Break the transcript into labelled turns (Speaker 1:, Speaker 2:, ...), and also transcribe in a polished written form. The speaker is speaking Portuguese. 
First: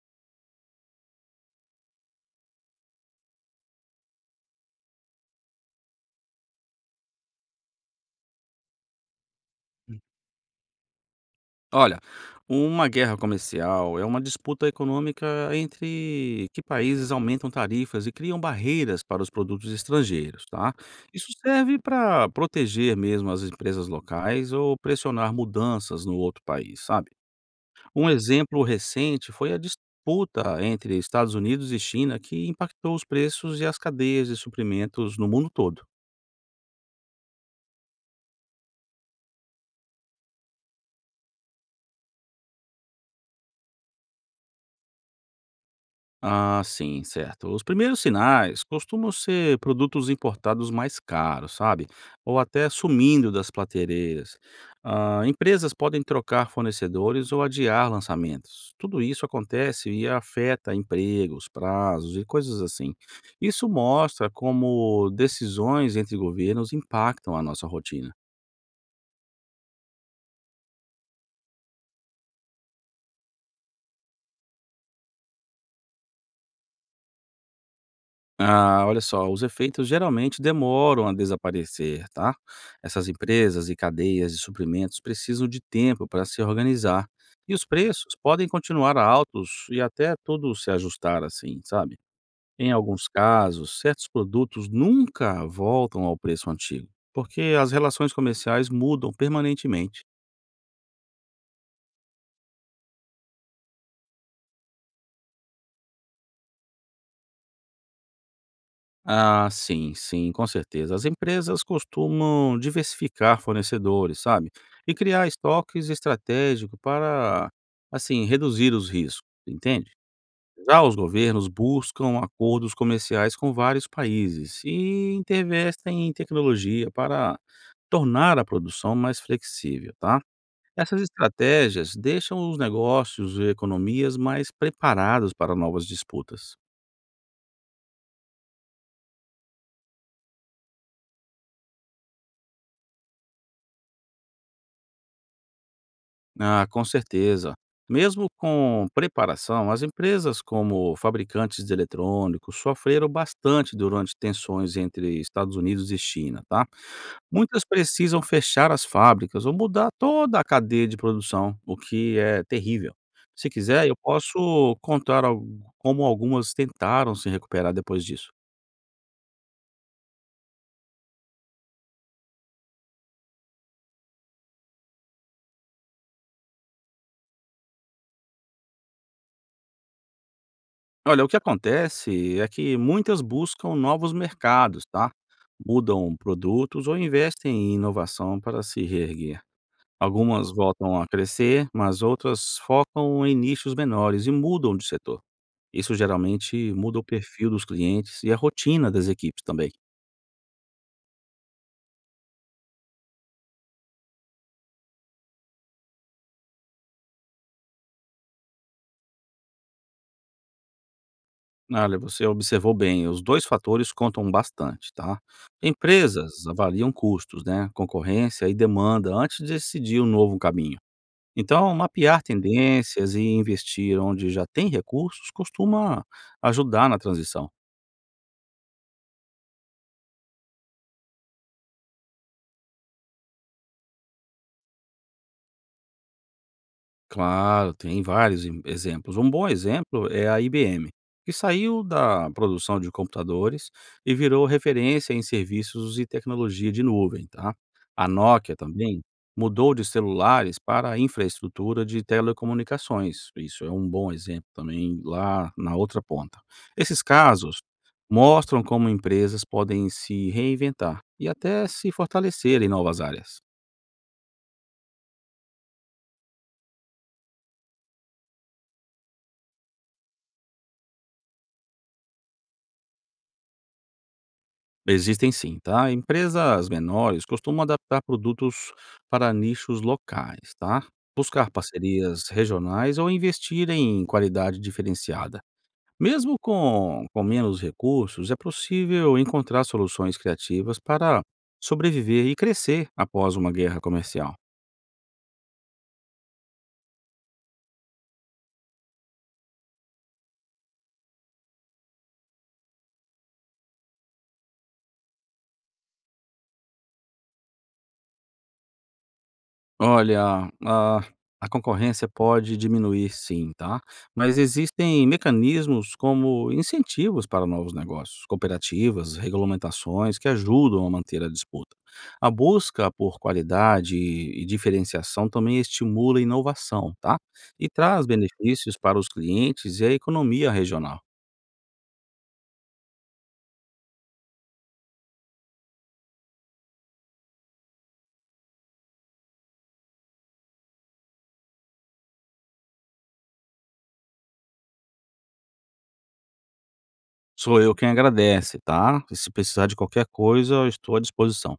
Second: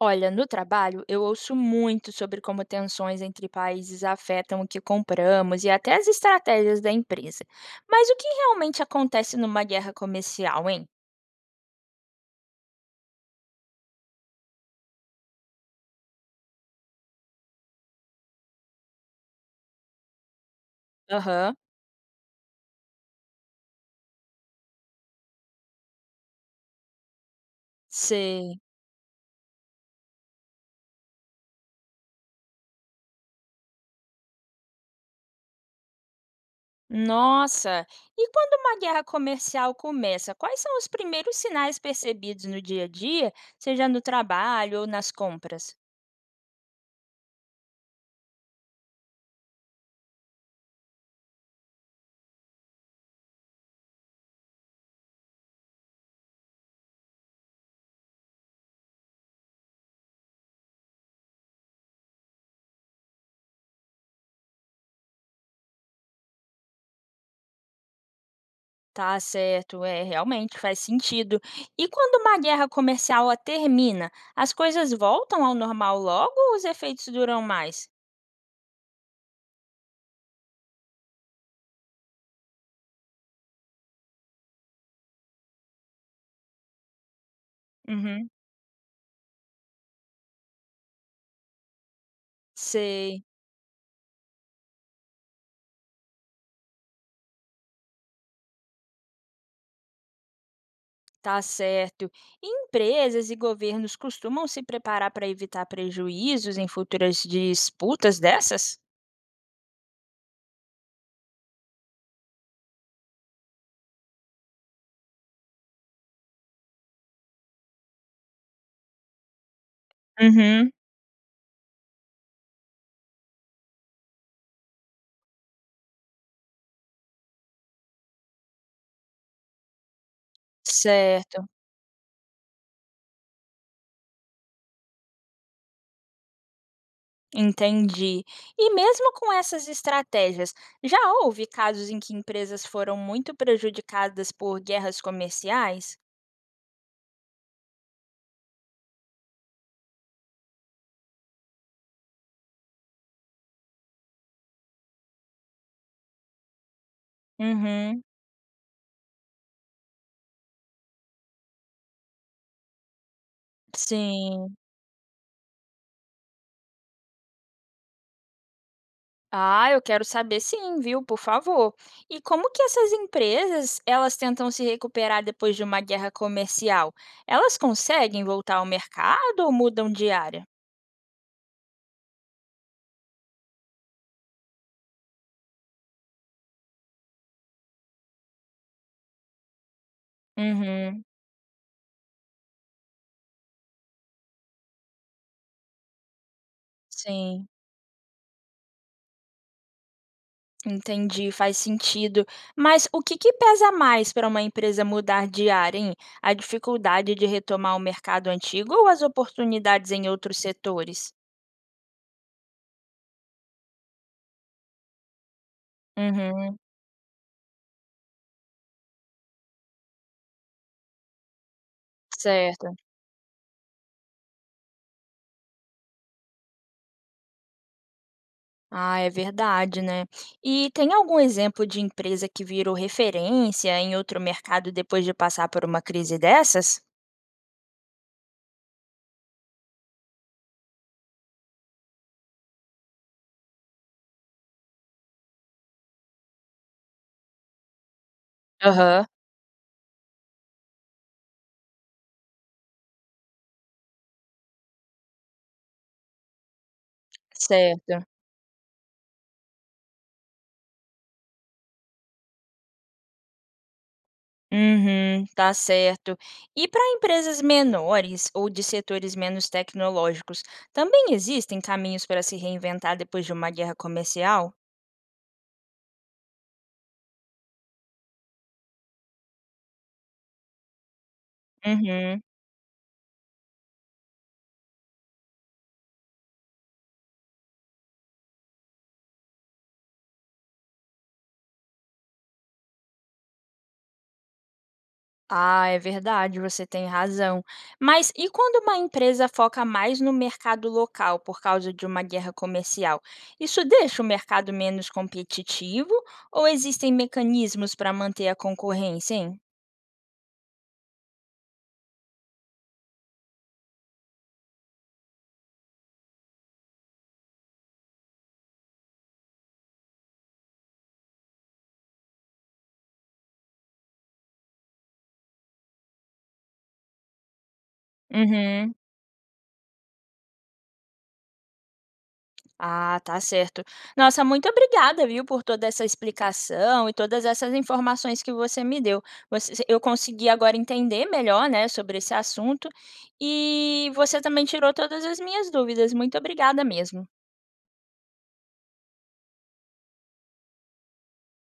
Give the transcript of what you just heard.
Speaker 1: Olha, no trabalho eu ouço muito sobre como tensões entre países afetam o que compramos e até as estratégias da empresa. Mas o que realmente acontece numa guerra
Speaker 2: Hum.
Speaker 1: comercial, hein?
Speaker 2: Olha, uma guerra comercial é uma disputa econômica entre que países aumentam tarifas e criam barreiras para os produtos estrangeiros, tá? Isso
Speaker 1: Aham.
Speaker 2: serve para proteger mesmo as empresas locais ou pressionar mudanças no outro país, sabe? Um
Speaker 1: Sei.
Speaker 2: exemplo recente foi a disputa entre Estados Unidos e China que impactou os preços e as cadeias de suprimentos no mundo todo.
Speaker 1: Nossa! E quando uma guerra comercial começa, quais são os primeiros sinais percebidos no dia a dia, seja no trabalho ou nas compras?
Speaker 2: Ah, sim, certo. Os primeiros sinais costumam ser produtos importados mais caros, sabe? Ou até sumindo das prateleiras. Ah, empresas podem trocar fornecedores ou adiar lançamentos. Tudo isso acontece e afeta empregos, prazos e coisas assim. Isso mostra como decisões entre governos impactam a nossa rotina.
Speaker 1: Tá certo, é, realmente faz sentido. E quando uma guerra comercial ó, termina, as coisas voltam ao normal logo ou os efeitos duram mais?
Speaker 2: Ah, olha só, os efeitos geralmente demoram a desaparecer, tá? Essas empresas e cadeias de suprimentos precisam de tempo para se organizar. E os preços
Speaker 1: Uhum,
Speaker 2: podem continuar altos e até tudo se ajustar assim, sabe? Em alguns
Speaker 1: sei,
Speaker 2: casos, certos produtos nunca voltam ao preço antigo, porque as relações comerciais mudam permanentemente.
Speaker 1: tá certo. E empresas e governos costumam se preparar para evitar prejuízos em futuras disputas dessas?
Speaker 2: Ah, sim, sim, com certeza. As empresas costumam diversificar fornecedores, sabe? E criar estoques estratégicos para, assim, reduzir os riscos, entende?
Speaker 1: Uhum,
Speaker 2: Já os governos buscam acordos comerciais com vários países e intervestem em tecnologia para tornar a produção mais flexível, tá? Essas
Speaker 1: certo,
Speaker 2: estratégias deixam os negócios e economias mais preparados para novas disputas.
Speaker 1: entendi. E mesmo com essas estratégias, já houve casos em que empresas foram muito prejudicadas por guerras comerciais?
Speaker 2: Ah, com certeza. Mesmo com preparação, as empresas como fabricantes de eletrônicos sofreram bastante durante tensões entre Estados Unidos e China, tá? Muitas
Speaker 1: Uhum.
Speaker 2: precisam fechar as fábricas ou mudar toda a cadeia de produção, o que é terrível. Se quiser, eu
Speaker 1: Sim.
Speaker 2: posso contar como algumas tentaram se recuperar depois disso.
Speaker 1: Ah, eu quero saber sim, viu, por favor. E como que essas empresas, elas tentam se recuperar depois de uma guerra comercial? Elas conseguem voltar ao mercado ou mudam de área?
Speaker 2: Olha, o que acontece é que muitas buscam novos mercados, tá? Mudam produtos ou investem em inovação para se reerguer. Algumas voltam
Speaker 1: Uhum,
Speaker 2: a crescer, mas outras focam em nichos menores e mudam de setor. Isso geralmente muda o
Speaker 1: sim,
Speaker 2: perfil dos clientes e a rotina das equipes também.
Speaker 1: entendi, faz sentido. Mas o que que pesa mais para uma empresa mudar de área, hein? A dificuldade de retomar o mercado antigo ou as oportunidades em outros setores?
Speaker 2: Olha, você observou bem, os dois fatores contam bastante, tá? Empresas
Speaker 1: Uhum,
Speaker 2: avaliam custos, né? Concorrência e demanda antes de decidir um novo caminho. Então, mapear
Speaker 1: certo.
Speaker 2: tendências e investir onde já tem recursos costuma ajudar na transição.
Speaker 1: Ah, é verdade, né? E tem algum exemplo de empresa que virou referência em outro mercado depois de passar por uma crise dessas?
Speaker 2: Claro, tem vários em exemplos. Um bom exemplo é a IBM, que saiu da produção de computadores e virou referência em serviços e tecnologia de nuvem, tá? A Nokia também
Speaker 1: Aham.
Speaker 2: mudou de celulares para a infraestrutura de telecomunicações. Isso é um bom exemplo também lá na outra ponta. Esses casos
Speaker 1: Certo.
Speaker 2: mostram como empresas podem se reinventar e até se fortalecer em novas áreas.
Speaker 1: Uhum, tá certo. E para empresas menores ou de setores menos tecnológicos, também existem caminhos para se reinventar depois de uma guerra comercial?
Speaker 2: Existem sim, tá? Empresas menores costumam adaptar produtos para nichos locais, tá? Buscar
Speaker 1: Uhum.
Speaker 2: parcerias regionais ou investir em qualidade diferenciada. Mesmo com menos recursos, é possível encontrar soluções criativas para sobreviver e crescer após uma guerra comercial.
Speaker 1: Ah, é verdade, você tem razão. Mas e quando uma empresa foca mais no mercado local por causa de uma guerra comercial? Isso deixa o mercado menos competitivo ou existem mecanismos para manter a concorrência, hein?
Speaker 2: Olha, a concorrência pode diminuir sim, tá? Mas existem mecanismos como incentivos para novos negócios, cooperativas, regulamentações que ajudam a manter a disputa. A busca por qualidade e diferenciação também estimula a inovação, tá? E traz
Speaker 1: Uhum.
Speaker 2: benefícios para os clientes e a economia regional.
Speaker 1: Ah, tá certo. Nossa, muito obrigada, viu, por toda essa explicação e todas essas informações que você me deu. Você- eu consegui agora entender melhor, né, sobre esse assunto e você também tirou todas as minhas dúvidas. Muito obrigada mesmo.
Speaker 2: Sou eu quem agradece, tá? E se precisar de qualquer coisa, eu estou à disposição.